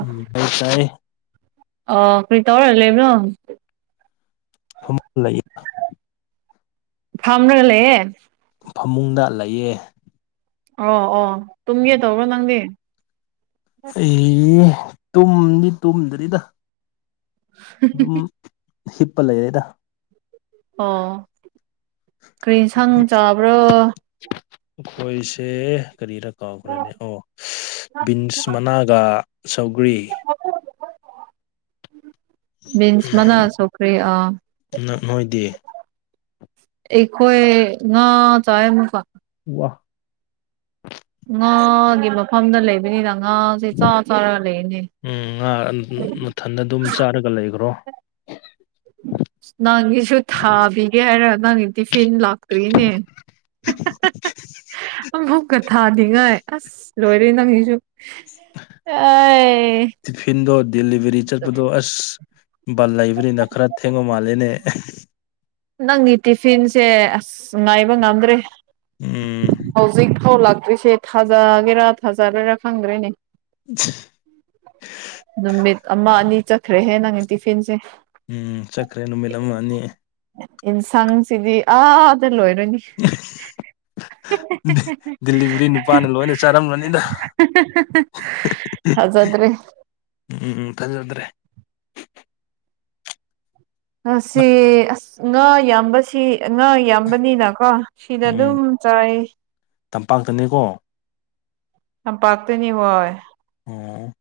ꯎꯝ [unintelligible] ꯑꯣ ꯀ꯭ꯔꯤ ꯇꯧꯔꯒ ꯂꯩꯕꯅꯣ [unintelligible] ꯂꯩ ꯐꯝꯔꯒ ꯂꯩꯌꯦ ꯐꯃꯨꯡꯗ ꯂꯩꯌꯦ ꯑꯣ ꯑꯣ ꯇꯨꯝꯒꯦ ꯇꯧꯕ꯭ꯔꯣ ꯅꯪꯗꯤ ꯑꯩ ꯇꯨꯝꯗꯤ ꯇꯨꯝꯗ꯭ꯔꯤꯗ ꯑꯗꯨꯝ ꯍꯤꯞꯄ ꯂꯩꯔꯦꯗ ꯑꯣ ꯀ꯭ꯔꯤ ꯏꯟꯁꯥꯡ ꯆꯥꯕ꯭ꯔꫭ ꯈꫭꯏꯁꯦ ꯀꯔꯤꯔ ꯀꯥꯎꯈ꯭ꯔꯦꯅꯦ ꯑꯣ ꯕꯤꯟꯁ ꯃꯅꯥ ꯒꯥ ꯁꯧꯒ꯭ꯔꯤ ꯕꯤꯟꯁ ꯃꯅꯥ ꯁꯧꯒ꯭ꯔꯤ ꯑ ꯅꯣꯏꯗꯤ ꯑꯩꯈꯣꯏ ꯉꯥ ꯆꯥꯏꯌꯦ ꯑꯃꯨꯛꯀ ꯋꯥ ꯉꯥꯒꯤ ꯃꯐꯝꯗ ꯂꯩꯕꯅꯤꯅ ꯉꯥꯁꯦ ꯆꯥ ꯆꯥꯔ ꯂꯩꯔꯤꯅꯦ ꯎꯝ ꯉꯥ ꯃꯊꯟꯗ ꯑꯗꯨꯝ ꯆꯥꯔꯒ ꯂꯩꯈ꯭ꯔꯣ ꯅꯪꯒꯤꯁꯨ ꯊꯥꯕꯤꯒꯦ ꯍꯥꯏꯔ ꯅꯪꯒꯤ ꯇꯤꯐꯤꯟ ꯂꯥꯛꯇ꯭ꯔꯤꯅꯦ ꯑꯃꯨꯛꯀ ꯊꯥꯗꯤꯉꯥꯏ ꯑꯁ ꯂꯣꯏꯔꯦ ꯅꯪꯁꯤꯁꯨ [unintelligible] ꯇꯤꯐꯤꯟꯗꯣ ꯗꯦꯂꯤꯚꯔꯤ ꯆꯠꯄꯗꯣ ꯑꯁ ꯕꯥꯜ ꯂꯩꯕꯅꯤꯅ ꯈꯔ ꯊꯦꯡꯕ ꯃꯥꯜꯂꯦꯅꯦ ꯅꯪꯒꯤ ꯇꯤꯐꯤꯟꯁꯦ ꯑꯁ ꯉꯥꯏꯕ ꯉꯝꯗ꯭ꯔꯦ ꯎꯝ ꯍꯧꯖꯤꯛ ꯐꯥꯎ ꯂꯥꯛꯇ꯭ꯔꯤꯁꯦ ꯊꯥꯖꯒꯦꯔꯥ ꯊꯥꯖꯔꫭꯏꯔꯥ ꯈꯪꯗ꯭ꯔꯦꯅꯦ [unintelligible] ꯅꯨꯃꯤꯠ ꯑꯃ ꯑꯅꯤ ꯆꯠꯈ꯭ꯔꯦꯍꯦ ꯅꯪꯒꯤ ꯇꯤꯐꯤꯟꯁꯦ ꯎꯝ ꯆꯠꯈ꯭ꯔꯦ ꯅꯨꯃꯤꯠ ꯑꯃ ꯑꯅꯤ ꯏꯟꯁꯥꯡꯁꯤꯗꯤ ꯑꯥꯗ ꯂꯣꯏꯔꯅꯤ ꯗꯦꯂꯤꯚꯔꯤ ꯅꯨꯄꯥꯅ ꯂꯣꯏꯅ ꯆꯥꯔꯝꯃꯅꯤꯗ ꯊꯥꯥꯖꯗ꯭ꯔꯦ ꯎꯝ ꯎꯝ ꯎꯝ ꯊꯥꯖꯗ꯭ꯔꯦ ꯅ- ꯉꯁꯤ ꯑꯁ ꯉꯥ ꯌꯥꯝꯕꯁꯤ ꯉꯥ ꯌꯥꯝꯕꯅꯤꯅꯀꯣ ꯁꯤꯗ ꯑꯗꯨꯝ ꯆꯥꯏ ꯇꯝꯄꯥꯛꯇꯅꯦꯀꯣ ꯇꯝꯄꯥꯥꯛꯇꯅꯤ ꯍꯣꯏ ꯑꯣ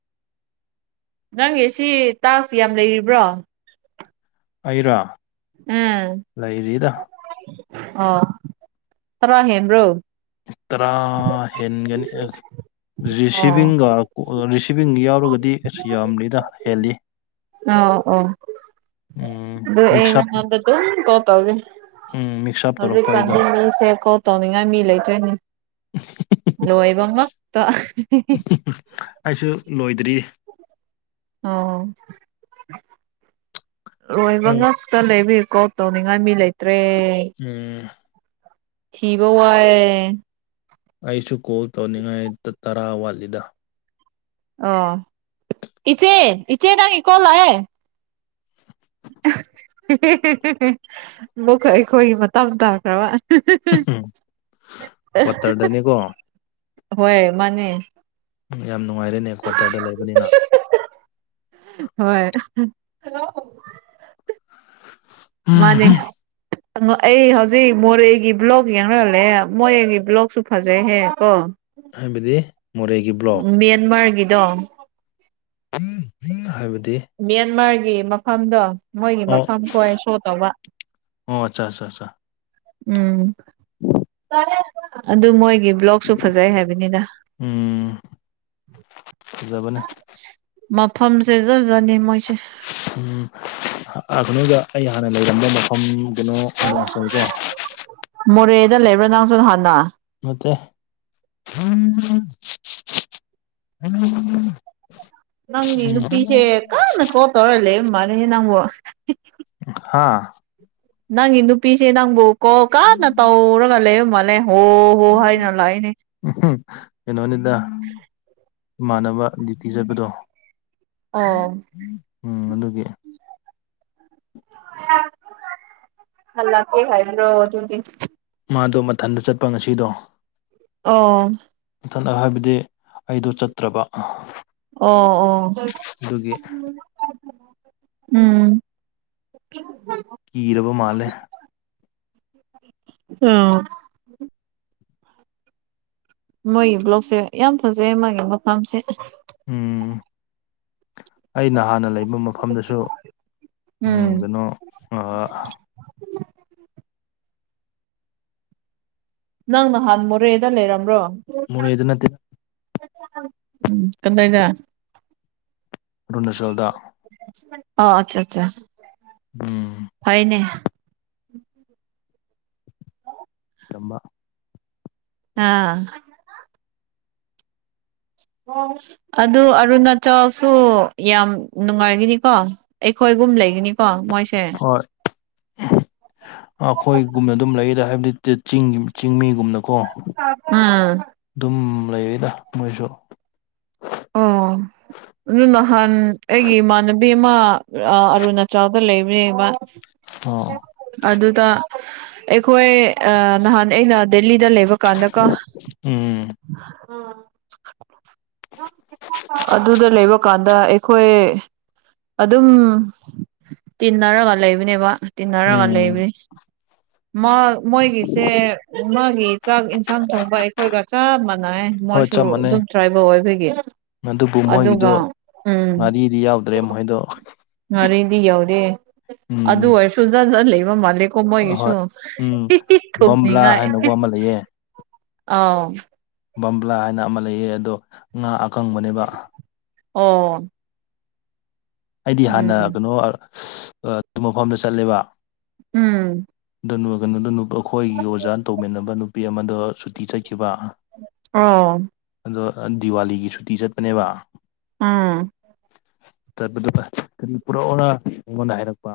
ꯅꯪꯒꯤ ꯁꯤ ꯇꯥꯛꯁ ꯌꯥꯝ ꯂꯩꯔꯤꯕ꯭ꯔꯣ ꯑꯩꯔꫭ ꯎꯝ ꯂꯩꯔꯤꯗ ꯑꯣ ꯇꯔꯥ ꯍꯦꯟꯕ꯭ꯔꫭ ꯇꯔꯥ ꯍꯦꯟꯒꯅꯤ ꯑꯣ ꯔꯤꯁꯤꯚꯤꯡꯒ ꯔꯤꯁꯤꯚꯤꯡ ꯌꯥꯎꯔꯒꯗꯤ ꯑꯁ ꯌꯥꯝꯔꯤꯗ ꯍꯦꯜꯂꯤ ꯑꯣ ꯑꯣ ꯎꯝ ꯑꯗꯨ ꯑꯩ ꯃꯤꯛꯁ ꯑꯞ ꯅꯪꯉꫭꯟꯗ ꯑꯗꯨꯝ ꯀꫭꯜ ꯇꯧꯒꯦ ꯎꯝ ꯃꯤꯛꯁ ꯑꯞ ꯍꯧꯖꯤꯛ ꯇꯧꯔꯛꯄ ꯑꯩꯗꯣ [unintelligible] ꯇꯧꯅꯤꯡꯉꯥꯏ ꯃꯤ ꯂꯩꯇ꯭ꯔꯦꯅꯤ ꯂꯣꯏꯕ ꯉꯥꯛꯇ ꯑꯩꯁꯨ ꯂꯣꯏꯗ꯭ꯔꯤ ꯑꯣ ꯂꫭꯏꯕ ꯅꯪ ꯉꯥꯛ ꯇ ꯂꯩꯕꯒꯤ ꯀꯣꯜ ꯇꯧꯅꯤꯡꯉꯥꯏ ꯃꯤ ꯂꯩꯇ꯭ꯔꯦ ꯎꯝ ꯊꯤꯕꯥ ꯋꯥꯏꯌꯦ ꯑꯩꯁꯨ ꯀꯣꯜ ꯇꯧꯅꯤꯡꯉꯥꯏ ꯇꯔꯥ ꯋꯥꯠꯂꯤꯗ ꯑꯣ ꯏꯆꯦ ꯏꯆꯦ ꯅꯪꯒꯤ ꯀꯣꯜ ꯂꯥꯛꯑꯦ ꯑꯃꯨꯛ ꯑꯩꯈꯣꯏꯒꯤ ꯃꯇꯝ ꯇꯥꯈ꯭ꯔꯕ ꯀ꯭ꯋꯥꯇꯔꯗꯅꯤꯀꯣ ꯍꯣꯏ ꯃꯥꯅꯦ ꯎꯝ ꯌꯥꯝ ꯅꯨꯡꯉꯥꯏꯔꯦꯅꯦ ꯀ꯭ꯋꯥꯇꯔꯗ ꯂꯩꯕꯅꯤꯅ ꯍꯣꯏ ꯍꯜꯂꯣ ꯃꯥꯅꯦ ꯑꯩ ꯍꯧꯖꯤꯛ ꯃꯣꯔꯦꯒꯤ ꯕ꯭ꯂꯣꯛ ꯌꯦꯡꯔꯂꯦ ꯃꯣꯔꯦꯒꯤ ꯕ꯭ꯂꯣꯛꯁꯨ ꯐꯖꯩꯍꯦ ꯀꯣ ꯍꯥꯏꯕꯗꯤ ꯃꯣꯔꯦꯒꯤ ꯕ꯭ꯂꯣꯛ ꯃꯦꯟꯃꯥꯔꯒꯤꯗꯣ [inaudible] ꯍꯥꯏꯕꯗꯤ ꯃꯦꯟꯃꯥꯔꯒꯤ ꯃꯐꯝꯗꯣ ꯃꯣꯏꯒꯤ ꯑꯣ ꯃꯐꯝ ꯈꯣꯏ ꯁꯣ ꯇꯧꯕ ꯑꯣ ꯑꯠꯆꯥ ꯑꯠꯆꯥ ꯑꯠꯆꯥ ꯎꯝ [unintelligible] ꯑꯗꯨ ꯃꯣꯏꯒꯤ ꯕ꯭ꯂꯣꯛꯁꯨ ꯐꯖꯩ ꯍꯥꯏꯕꯅꯤꯗ ꯎꯝ ꯐꯖꯕꯅꯦ ꯃꯐꯝꯁꯦ ꯖꯖꯅꯤ ꯃꯣꯏꯁꯦ ꯎꯝ ꯑ ꯀꯩꯅꯣꯗ ꯑꯩ ꯍꯥꯟꯅ ꯂꯩꯔꯝꯕ ꯃꯐꯝ ꯀꯩꯅꯣ ꯑꯔꯨꯅꯥꯆꯜ ꯀꯣ ꯃꯣꯔꯦꯗ ꯂꯩꯕ꯭ꯔꯥ ꯅꯪꯁꯨ ꯍꯥꯟꯅ ꯅꯠꯇꯦ [inaudible] [inaudible] ꯅꯪꯒꯤ ꯅꯨꯄꯤꯁꯦ ꯀꯟꯅ ꯀꯣꯜ ꯇꯧꯔ ꯂꯩ ꯃꯥꯜꯅꯤꯍꯦ ꯅꯪꯕꯨ ꯍꯥꯥ ꯅꯪꯒꯤ ꯅꯨꯄꯤꯁꯦ ꯅꯪꯕꯨ ꯀꯣ ꯀꯥꯟꯅ ꯇꯧꯔꯒ ꯂꯩꯔꯝꯃꯜꯂꯦ ꯍꯣ ꯍꯣ ꯍꯥꯏꯅ ꯂꯥꯛꯏꯅꯦ ꯀꯩꯅꯣꯅꯤꯗ ꯏꯃꯥꯟꯅꯕ ꯗ꯭ꯌꯨꯇꯤ ꯆꯠꯄꯗꯣ ꯑꯣ ꯎꯝ ꯑꯗꯨꯒꯤ ꯍꯜꯂ ꯀꯦ [unintelligible] ꯑꯗꯨꯗꯤ ꯃꯥꯗꯣ ꯃꯊꯟꯇ ꯆꯠꯄ ꯉꯁꯤꯗꯣ ꯑꯣ ꯃꯊꯠꯅ ꯍꯥꯏꯕꯗꯤ ꯑꯩꯗꯣ ꯆꯠꯇ꯭ꯔꯕ ꯑꯣ ꯑꯣ ꯑꯗꯨꯒꯤ ꯎꯝ [inaudible] ꯀꯤꯔꯕ ꯃꯥꯜꯂꯦ ꯎꯝ ꯃꯣꯏꯒꯤ ꯕ꯭ꯂꯣꯛꯁꯦ ꯌꯥꯝ ꯐꯖꯩ ꯃꯥꯒꯤ ꯃꯐꯝꯁꯦ ꯎꯝ ꯑꯩꯅ ꯍꯥꯟꯅ ꯂꯩꯕ ꯃꯐꯝꯗꯁꯨ ꯎꯝ ꯀꯩꯅꯣ ꯑꯥ ꯅꯪ ꯅꯍꯥꯟ ꯃꯣꯔꯦꯗ ꯂꯩꯔꯝꯕ꯭ꯔꯣ ꯃꯣꯔꯦꯗ ꯅꯠ ꯎꯝ ꯀꯗꯗ ꯑꯔꯨꯅꯥꯆꯜꯗ ꯑꯣ ꯑꯆꯠꯆꯥ ꯎꯝ ꯐꯩꯅꯦ [unintelligible] ꯑꯥ ꯑꯗꯨ ꯑꯔꯨꯅꯥꯆꯜꯁꯨ ꯌꯥꯝ ꯅꯨꯡꯉꯥꯏꯒꯅꯤꯀꯣ ꯑꯩꯈꯣꯏꯒꯨꯝ ꯂꯩꯒꯅꯤꯀꯣ ꯃꯣꯏꯁꯦ ꯍꯣꯏ ꯑꯩꯈꯣꯏꯒꯨꯝꯅ ꯑꯗꯨꯝ ꯂꯩꯌꯦꯗ ꯍꯥꯏꯕꯗꯤ [unintelligible] ꯆꯤꯡꯒꯤ ꯆꯤꯡꯃꯤꯒꯨꯝꯅꯀꯣ ꯎꯝ ꯑꯗꯨꯝ ꯂꯩꯔꯦꯗ ꯃꯣꯏꯁꯨ ꯎꯝ ꯑꯗꯨ ꯅꯍꯥꯟ ꯑꯩꯒꯤ ꯏꯃꯥꯟꯅꯕꯤ ꯑꯃ ꯑ ꯑꯔꯨꯅꯥꯆꯜꯗ ꯂꯩꯕꯅꯦꯕ ꯑꯥ ꯑꯗꯨꯗ ꯑꯩꯈꯣꯏ ꯑ ꯅꯍꯥꯟ ꯑꯩꯅ ꯗꯦꯜꯂꯤꯗ ꯂꯩꯕ ꯀꯥꯟꯗ ꯀꯣ ꯎꯝ [unintelligible] ꯑꯗꯨꯗ ꯂꯩꯕ ꯀꯥꯟꯗ ꯑꯩꯈꯣꯏ ꯑꯗꯨꯝ ꯇꯤꯟꯅꯔꯒ ꯂꯩꯕꯅꯦꯕ ꯇꯤꯟꯅꯔꯒ ꯎꯝ ꯂꯩꯕꯅꯤ ꯃ ꯃꯣꯏꯒꯤꯁꯦ ꯃꯥꯒꯤ ꯆꯥꯛ ꯏꯟꯁꯥꯡ ꯊꯣꯡꯕ ꯑꯩꯈꯣꯏꯒ ꯆꯞ ꯃꯥꯟꯅꯩꯌꯦ ꯍꯣꯏ ꯃꯣꯏꯁꯨ ꯆꯞ ꯃꯥꯟꯅꯩ ꯑꯗꯨꯝ ꯇ꯭ꯔꯥꯏꯕꯦꯜ ꯑꯣꯏꯕꯒꯤ ꯑꯗꯨꯕꯨ ꯃꯣꯏꯒꯤꯗꯨ ꯑꯗꯨꯒ ꯎꯝ ꯉꯥꯔꯤꯗꯤ ꯌꯥꯎꯗ꯭ꯔꯦ ꯃꯣꯏꯗꯣ ꯉꯥꯔꯤꯗꯤ ꯌꯥꯎꯗꯦ ꯑꯗꯨ ꯎꯝ ꯑꯣꯏꯔꯁꯨ [unintelligible] ꯂꯩꯕ ꯃꯥꯜꯂꯦ ꯀꯣ ꯑꯍꯣꯏ ꯃꯣꯏꯒꯤꯁꯨꯨ ꯎꯝ [unintelligible] ꯕꯝꯕ꯭ꯂꯥ ꯅꯤꯉꯥꯏ ꯍꯥꯏꯅꯀꯣ ꯑꯃ ꯂꯩꯌꯦ ꯑꯥꯎ ꯕꯝꯕ꯭ꯂꯥ ꯍꯥꯏꯅ ꯑꯃ ꯂꯩꯌꯦ ꯑꯗꯣ ꯉꯥ ꯑꯀꯪꯕꯅꯦꯕ ꯑꯣ ꯑꯩꯗꯤ ꯍꯥꯟꯅ ꯎꯝ ꯀꯩꯅꯣ [unintelligible] ꯃꯐꯝꯗ ꯆꯠꯂꯦꯕ ꯎꯝ ꯑꯗꯨꯅ ꯀꯩꯅꯣꯗꯣ ꯑꯩꯈꯣꯏꯒꯤ ꯑꯣꯖꯥ ꯇꯧꯃꯤꯟꯅꯕ ꯅꯨꯄꯤ ꯑꯃꯗꯣ ꯁꯨꯇꯤ ꯆꯠꯈꯤꯕ ꯑꯣ ꯑꯗꯣ ꯗꯤꯋꯥꯂꯤꯒꯤ ꯁꯨꯇꯤ ꯆꯠꯄꯅꯦꯕ ꯎꯝ ꯆꯠꯄꯗꯨ ꯄꯨꯔꯛꯑꯣꯔ ꯑꯩꯉꯣꯟꯗ ꯍꯥꯏꯔꯛꯄ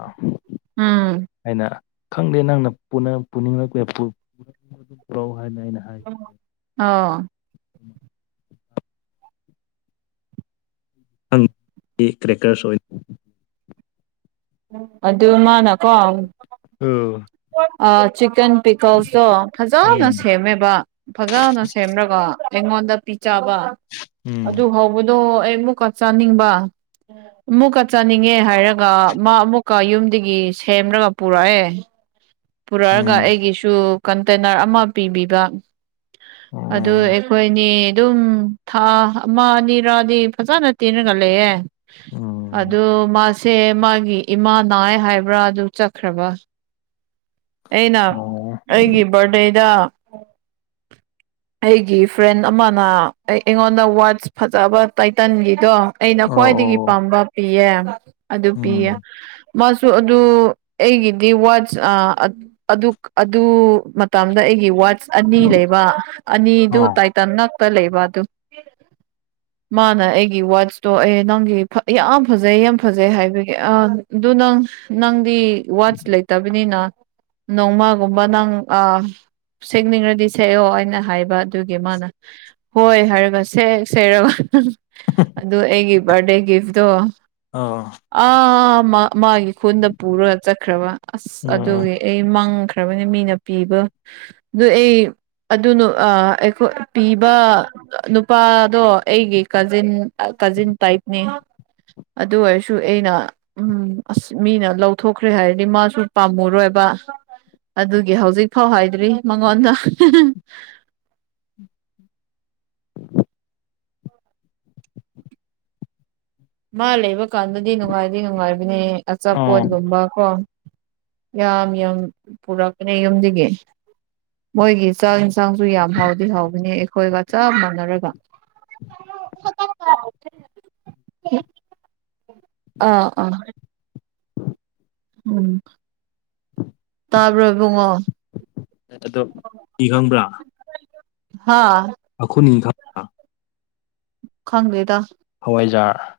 ꯎꯝ ꯑꯩꯅ ꯈꯪꯗꯦ ꯅꯪꯅ [unintelligible] ꯄꯨꯔꯛꯎ ꯍꯥꯏꯅ ꯑꯩꯅ ꯍꯥꯏꯕ ꯑꯣ [unintelligible] ꯑꯣꯏꯅ ꯑꯗꯨ ꯃꯥꯅꯀꯣ ꯑꯥꯎ ꯑ ꯆꯤꯛꯀꯟ ꯄꯤꯀꯜꯁꯇꯣ ꯐꯖꯅ ꯁꯦꯝꯃꯦꯕ ꯐꯖꯅ ꯁꯦꯝꯔꯒ ꯑꯩꯉꯣꯟꯗ ꯄꯤꯖꯕ ꯎꯝ ꯑꯗꯨ ꯍꯥꯎ ꯕꯗꯣ ꯑꯩ ꯑꯃꯨꯛꯀ ꯆꯥꯅꯤꯡꯕ ꯑꯃꯨꯛꯀ ꯆꯥꯅꯤꯡꯉꯦ ꯍꯥꯏꯔꯒ ꯃꯥ ꯑꯃꯨꯛꯀ ꯌꯨꯝꯗꯒꯤ ꯁꯦꯝꯔꯒ ꯄꯨꯔꯛꯑꯦ ꯄꯨꯔꯛꯑꯒ ꯎꯝ ꯑꯩꯒꯤꯁꯨ ꯀꯟꯇꯦꯅꯔ ꯑꯃ ꯄꯤꯕꯤꯕ ꯑꯗꯨ ꯎꯝ ꯑꯩꯈꯣꯏꯅꯤ ꯑꯗꯨꯝ ꯊꯥ ꯑꯃ ꯑꯅꯤꯔꯥꯗꯤ ꯐꯖꯅ ꯇꯤꯡꯔꯒ ꯂꯩꯌꯦ ꯎꯝ ꯎꯝ ꯑꯗꯨ ꯎꯝ ꯃꯥꯁꯦ ꯃꯥꯒꯤ ꯏꯃꯥ ꯅꯥꯏ ꯍꯥꯏꯕ꯭ꯔꯥ ꯑꯗꯨ ꯆꯠꯈ꯭ꯔꯕ ꯑꯩꯅ ꯑꯣ ꯑꯩꯒꯤ ꯕꯥꯔꯗꯦꯗ ꯑꯩꯒꯤ ꯐ꯭ꯔꯦꯟ ꯑꯃꯅ ꯑꯩ ꯑꯩꯉꯣꯟꯗ ꯋꯥꯠꯁ ꯐꯖꯕ ꯇꯥꯏꯇꯥꯟꯒꯤꯗꯣ ꯑꯩꯅ ꯑꯣ ꯑꯣ ꯈ꯭ꯋꯥꯏꯗꯒꯤ ꯄꯥꯝꯕ ꯄꯤꯌꯦ ꯑꯗꯨ ꯎꯝ ꯄꯤꯌꯦ ꯃꯥꯁꯨ ꯑꯗꯨ ꯑꯩꯒꯤꯗꯤ ꯋꯥꯆ ꯑ ꯑꯗꯨ ꯃꯇꯝꯗ ꯑꯩꯒꯤ ꯋꯥꯆ ꯑꯅꯤ ꯂꯩꯕ ꯑꯅꯤꯗꯨ ꯑꯥ ꯇꯥꯏꯇꯥꯟ ꯉꯥꯛꯇ ꯂꯩꯕ ꯑꯗꯨ ꯃꯥꯅ ꯑꯩꯒꯤ ꯋꯥꯠꯆꯇꯣ ꯑꯦ ꯅꯪꯒꯤ ꯌꯥꯝ ꯐꯖꯩ ꯌꯥꯝ ꯐꯖꯩ ꯍꯥꯏꯕꯒꯤ ꯑ ꯑꯗꯨ ꯅꯪ ꯅꯪꯗꯤ ꯋꯥꯆ ꯂꯩ ꯅꯤꯅ ꯅꯣꯡꯃꯒꯨꯝꯕ ꯅꯪ ꯑꯥ ꯁꯦꯠꯅꯤꯡꯉꯗꯤ ꯁꯦꯛꯑꯣ ꯑꯩꯅ ꯍꯥꯏꯕ ꯑꯗꯨꯒꯤ ꯃꯥꯅ ꯍꯣꯏ ꯍꯥꯏꯔꯒ ꯁꯦ ꯁꯦꯔꯒ ꯑꯗꯨ ꯑꯩꯒꯤ ꯕꯥꯔꯗꯦ ꯒꯤꯐꯇꯣ ꯑꯥ ꯑꯥ ꯃꯥꯒꯤ ꯈꯨꯟꯗ ꯄꯨꯔꯒ ꯆꯠꯈ꯭ꯔꯕ ꯑꯁ ꯎꯝ ꯑꯗꯨꯒꯤ ꯑꯩ ꯃꯪꯈ꯭ꯔꯕꯅꯦ ꯃꯤꯅ ꯄꯤꯕ ꯑꯗꯨ ꯑꯩ ꯑꯗꯨꯅ ꯑꯩ ꯑꯩꯈꯣꯏ ꯄꯤꯕ ꯅꯨꯄꯥꯗꯣ ꯑꯩꯒꯤ ꯀꯖꯤꯟ ꯀꯖꯤꯟ ꯇꯥꯏꯞꯅꯦ ꯑꯗꯨ ꯑꯣꯏꯔꯁꯨ ꯑꯩꯅ ꯎꯝ ꯑꯁ ꯃꯤꯅ ꯂꯧꯊꯣꯛꯈ꯭ꯔꯦ ꯍꯥꯏꯔꯗꯤ ꯃꯥ ꯄꯥꯝꯃꯨꯔꯣꯏꯕ ꯑꯗꯨꯒꯤ ꯍꯧꯖꯤꯛ ꯐꯥꯎ ꯍꯥꯏꯗ꯭ꯔꯤ ꯃꯉꯣꯟꯗ ꯃꯥ ꯂꯩꯕ ꯀꯥꯟꯗꯗꯤ ꯅꯨꯡꯉꯥꯏꯗꯤ ꯅꯨꯡꯉꯥꯏꯕꯅꯦ ꯑꯥ ꯑꯆꯥꯄꯣꯠꯒꯨꯝꯕ ꯀꯣ ꯌꯥꯝ ꯌꯥꯝ ꯄꯨꯔꯛꯄꯅꯦ ꯌꯨꯝꯗꯒꯤ ꯃꯣꯏꯒꯤ ꯆꯥꯛ ꯌꯦꯟꯁꯥꯡꯁꯨ ꯌꯥꯝ ꯍꯥꯎꯗꯤ ꯍꯥꯎꯕꯅꯤ ꯑꯩꯈꯣꯏꯒ ꯆꯞ ꯃꯥꯟꯅꯔꯒ ꯍ [unintelligible] ꯎꯝ [unintelligible] ꯑꯥ ꯑꯥ ꯎꯝ ꯇꯥꯕ꯭ꯔꯣ ꯢꯕꯨꯡꯉꯣ ꯑꯗꯣ ꯀꯤ ꯈꯪꯕ꯭ꯔꯥ ꯍꯥꯥ ꯑꯩꯈꯣꯏꯅꯤ ꯈꯪꯗꯦꯗ ꯍꯋꯥꯏꯖꯥꯔ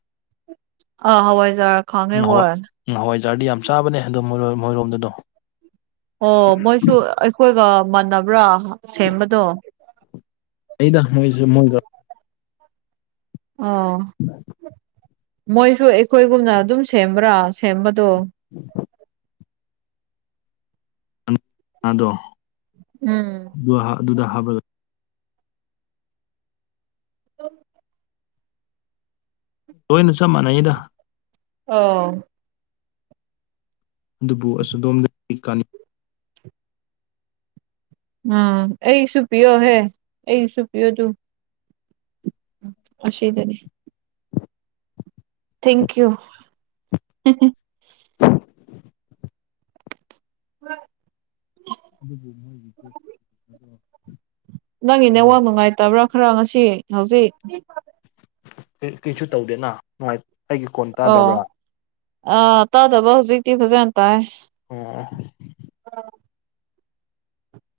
ꯑꯥ ꯍꯋꯥꯏꯖꯥꯔ ꯑꯝ ꯈꯥꯡꯉꯦ ꯍꯣꯏ ꯅꯋꯥꯏꯖꯥꯔ ꯅꯋꯥꯏꯖꯥꯔꯗꯤ ꯌꯥꯝ ꯆꯥꯕꯅꯦ ꯑꯗꯣ ꯃꯣ ꯃꯣꯢꯔꯣꯝꯗꯣ ꯑꯗꯨꯝ ꯑꯣ ꯃꯣꯏꯁꯨ ꯑꯩꯈꯣꯏꯒ ꯃꯥꯟꯅꯕ꯭ꯔꯥ ꯁꯦꯝꯕꯗꯣ ꯂꯩꯗ ꯃꯣꯏꯁꯨ ꯃꯣꯏꯒ ꯑꯣ ꯃꯣꯏꯁꯨ ꯑꯩꯈꯣꯏꯒꯨꯝꯅ ꯑꯗꯨꯝ ꯁꯦꯝꯕ꯭ꯔꯥ ꯁꯦꯝꯕꯗꯣ ꯎꯝ [inaudible] ꯑꯗꯣ ꯎꯝ ꯑꯗꯨꯗ ꯍꯥꯞꯂꯒ ꯍ [inaudible] ꯂꯣꯏꯅ ꯆꯞ ꯃꯥꯟꯅꯩꯗ ꯑꯣ ꯑꯗꯨꯕꯨ ꯑꯁꯨꯗꯣꯝꯗꯒꯤ ꯀꯥꯅ ꯑꯥ ꯑꯩꯁꯨ ꯄꯤꯌꯣ ꯍꯦ ꯑꯩꯁꯨꯨ ꯄꯤꯌꯣ ꯇꯨ ꯑꯁꯤꯗꯅꯤ ꯊꯦꯡꯀꯤ ꯌꯨ ꯑꯗꯨꯕꯨ ꯃꯣꯏꯒꯤꯁꯨ [inaudible] ꯅꯪꯒꯤ ꯅꯦꯋꯥꯛ ꯅꯨꯡꯉꯥꯏꯇꯕ꯭ꯔꯥ ꯈꯔ ꯉꯁꯤ ꯍꯧꯖꯤꯛ ꯀꯩꯁꯨ ꯇꯧꯗꯦꯅ ꯅꯨꯡꯉꯥꯏ ꯑꯩꯒꯤ ꯀꯣꯟ ꯑꯣ ꯇꯥꯗꯕ꯭ꯔꯥ ꯑꯥ ꯇꯥꯗꯕ ꯍꯧꯖꯤꯛꯇꯤ ꯐꯖꯅ ꯇꯥꯏ ꯑꯣ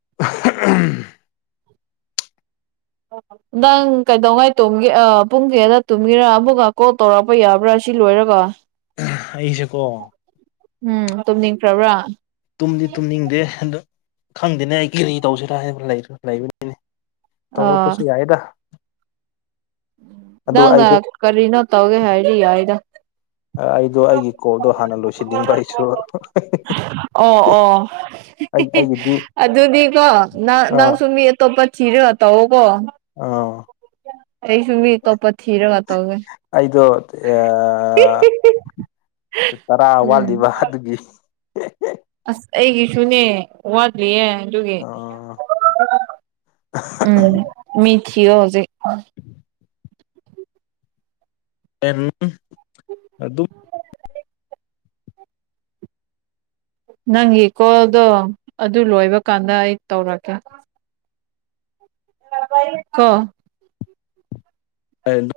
[unintelligible] ꯑꯣ [inaudible] ꯅꯪ ꯀꯩꯗꯧꯉꯥꯏ ꯇꯨꯝꯒꯦ ꯄꯨꯡ ꯀꯌꯥꯕ ꯇꯨꯝꯒꯦꯔ ꯑꯃꯛꯒ ꯀꯣꯜ ꯇꯧꯔꯛꯄ ꯌꯥꯕ꯭ꯔꯥ ꯁꯤ ꯂꯣꯏꯔꯒ ꯑꯩꯁꯨ ꯀꯣ ꯎꯝ ꯇꯨꯝꯅꯤꯡꯈ꯭ꯔꯕ꯭ꯔꯥ ꯇꯨꯝꯗꯤ ꯇꯨꯝꯅꯤꯡꯗꯦ ꯑꯗꯨ ꯈꯪꯗꯦꯅꯦ ꯑꯩ ꯀꯔꯤ ꯇꯧꯁꯤꯔꯥ ꯍꯥꯏꯅ ꯂꯩꯕꯅꯦ ꯑꯥ ꯇꯧꯔꯛꯄꯁꯨ ꯌꯥꯏꯗ ꯑꯗꯨ ꯅꯪꯅ ꯑꯩꯗꯣ ꯀꯔꯤꯅꯣ ꯇꯧꯒꯦ ꯍꯥꯏꯔꯗꯤ ꯌꯥꯏꯗ ꯑꯩꯗꯣ ꯑꯩꯒꯤ ꯀꯣꯜꯗꯣ ꯍꯥꯟꯅ ꯂꯣꯏꯁꯤꯟꯅꯤꯡꯕ ꯑꯩꯁꯨ ꯑꯣ ꯑꯣ ꯑꯩ ꯑꯩꯒꯤꯗꯤ ꯑꯗꯨꯗꯤꯀꯣ ꯑꯥ ꯅꯪꯁꯨ ꯃꯤ ꯑꯇꯣꯞꯄ ꯊꯤꯔꯒ ꯇꯧꯑꯣꯒꯣ ꯑꯧ ꯑꯇꯣꯞꯄ ꯊꯤꯔꯒ ꯇꯧꯒꯦ ꯑꯩꯗꯣ ꯑꯥ ꯇꯔꯥ ꯎꯝ ꯋꯥꯠꯂꯤꯕ ꯑꯗꯨꯒꯤ ꯑꯁ ꯑꯩꯒꯤꯁꯨꯅꯦ ꯋꯥꯠꯂꯤꯌꯦ ꯑꯗꯨꯒꯤ ꯑ ꯎꯝ ꯃꯤ ꯊꯤꯌꯣ ꯍꯧꯖꯤꯛ ꯍꯣꯔꯦꯟ ꯑꯗꯨꯝ ꯅꯪꯒꯤ ꯀꯣꯜꯗꯣ ꯑꯗꯨ ꯂꯣꯏꯕ ꯀꯥꯟꯗ ꯑꯩ ꯇꯧꯔꯛꯒꯦ ꯒꯣ ꯑ [unintelligible]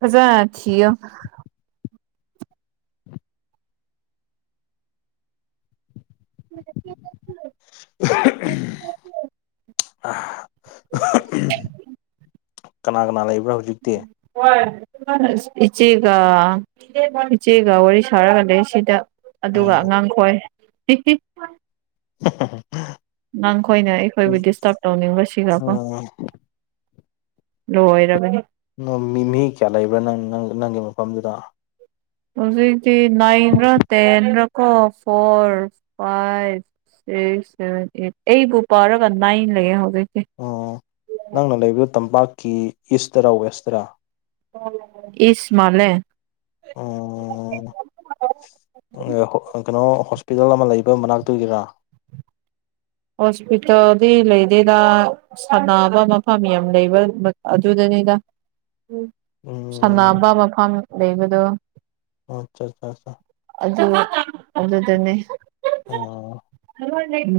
ꯐꯖꯅ ꯊꯤꯌꯣ [inaudible] ꯀꯅꯥ ꯀꯅꯥ ꯂꯩꯕ꯭ꯔꯥ ꯍꯧꯖꯤꯛꯇꯤ ꯏꯆꯦꯒ ꯏꯆꯦꯒ ꯋꯥꯔꯤ ꯁꯥꯔꯒꯥꯟ ꯂꯩ ꯁꯤꯗ ꯑꯗꯨꯒ ꯑꯣ ꯑꯉꯥꯡꯈꯣꯏ [unintelligible] ꯅꯪꯈꯣꯏꯅ ꯑꯩꯈꯣꯏꯕꯨ ꯗꯤꯁꯇꯔꯕ ꯇꯧꯅꯤꯡꯕꯁꯤꯒꯀꯣ ꯑꯣ ꯂꯣꯏꯔꯕꯅꯦ ꯃꯤ ꯃꯤ ꯀꯌꯥ ꯂꯩꯕ꯭ꯔꯥ ꯅꯪ ꯅꯪꯒꯤ ꯃꯐꯝꯗꯨꯗ ꯍꯧꯖꯤꯛꯇꯤ ꯅꯥꯏꯟ ꯔ ꯇꯦꯟ ꯔ ꯀꯣ four five six seven eight ꯑꯩꯕꯨ ꯄꯥꯔꯒ ꯅꯥꯏꯟ ꯂꯩꯌꯦ ꯍꯧꯖꯤꯛꯁꯦ ꯑꯣ ꯅꯪꯅ ꯂꯩꯕꯗꯣ ꯇꯝꯄꯥꯛꯀꯤ ꯏꯁꯇꯔꯥ ꯋꯦꯁꯇꯔꯥ ꯏꯁ ꯃꯜꯂꯦ ꯎ ꯀꯩꯅꯣ [unintelligible] ꯄꯤꯒꯥꯜ ꯑꯃ ꯂꯩꯕ ꯃꯅꯥꯛꯇꯒꯤꯔꯥ ꯍꯣꯁꯄꯤꯇꯥꯜꯗꯤ ꯂꯩꯇꯦꯗ ꯁꯥꯟꯅꯕ ꯃꯐꯝ ꯌꯥꯝ ꯂꯩꯕ ꯑꯗꯨꯗꯅꯤꯗ ꯎꯝ ꯁꯅꯥ ꯑꯄꯥ ꯃꯐꯝ ꯂꯩꯕꯗꯣ ꯑꯆꯥ ꯑꯆꯥ ꯑꯆꯥ ꯑꯗꯨ ꯑꯗꯨꯗꯅꯦ ꯑꯣ ꯑꯝ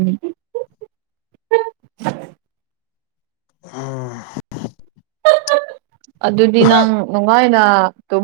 [unintelligible] ꯑꯗꯨꯗꯤ ꯅꯪ ꯅꯨꯡꯉꯥꯏꯅ ꯇꯨꯝ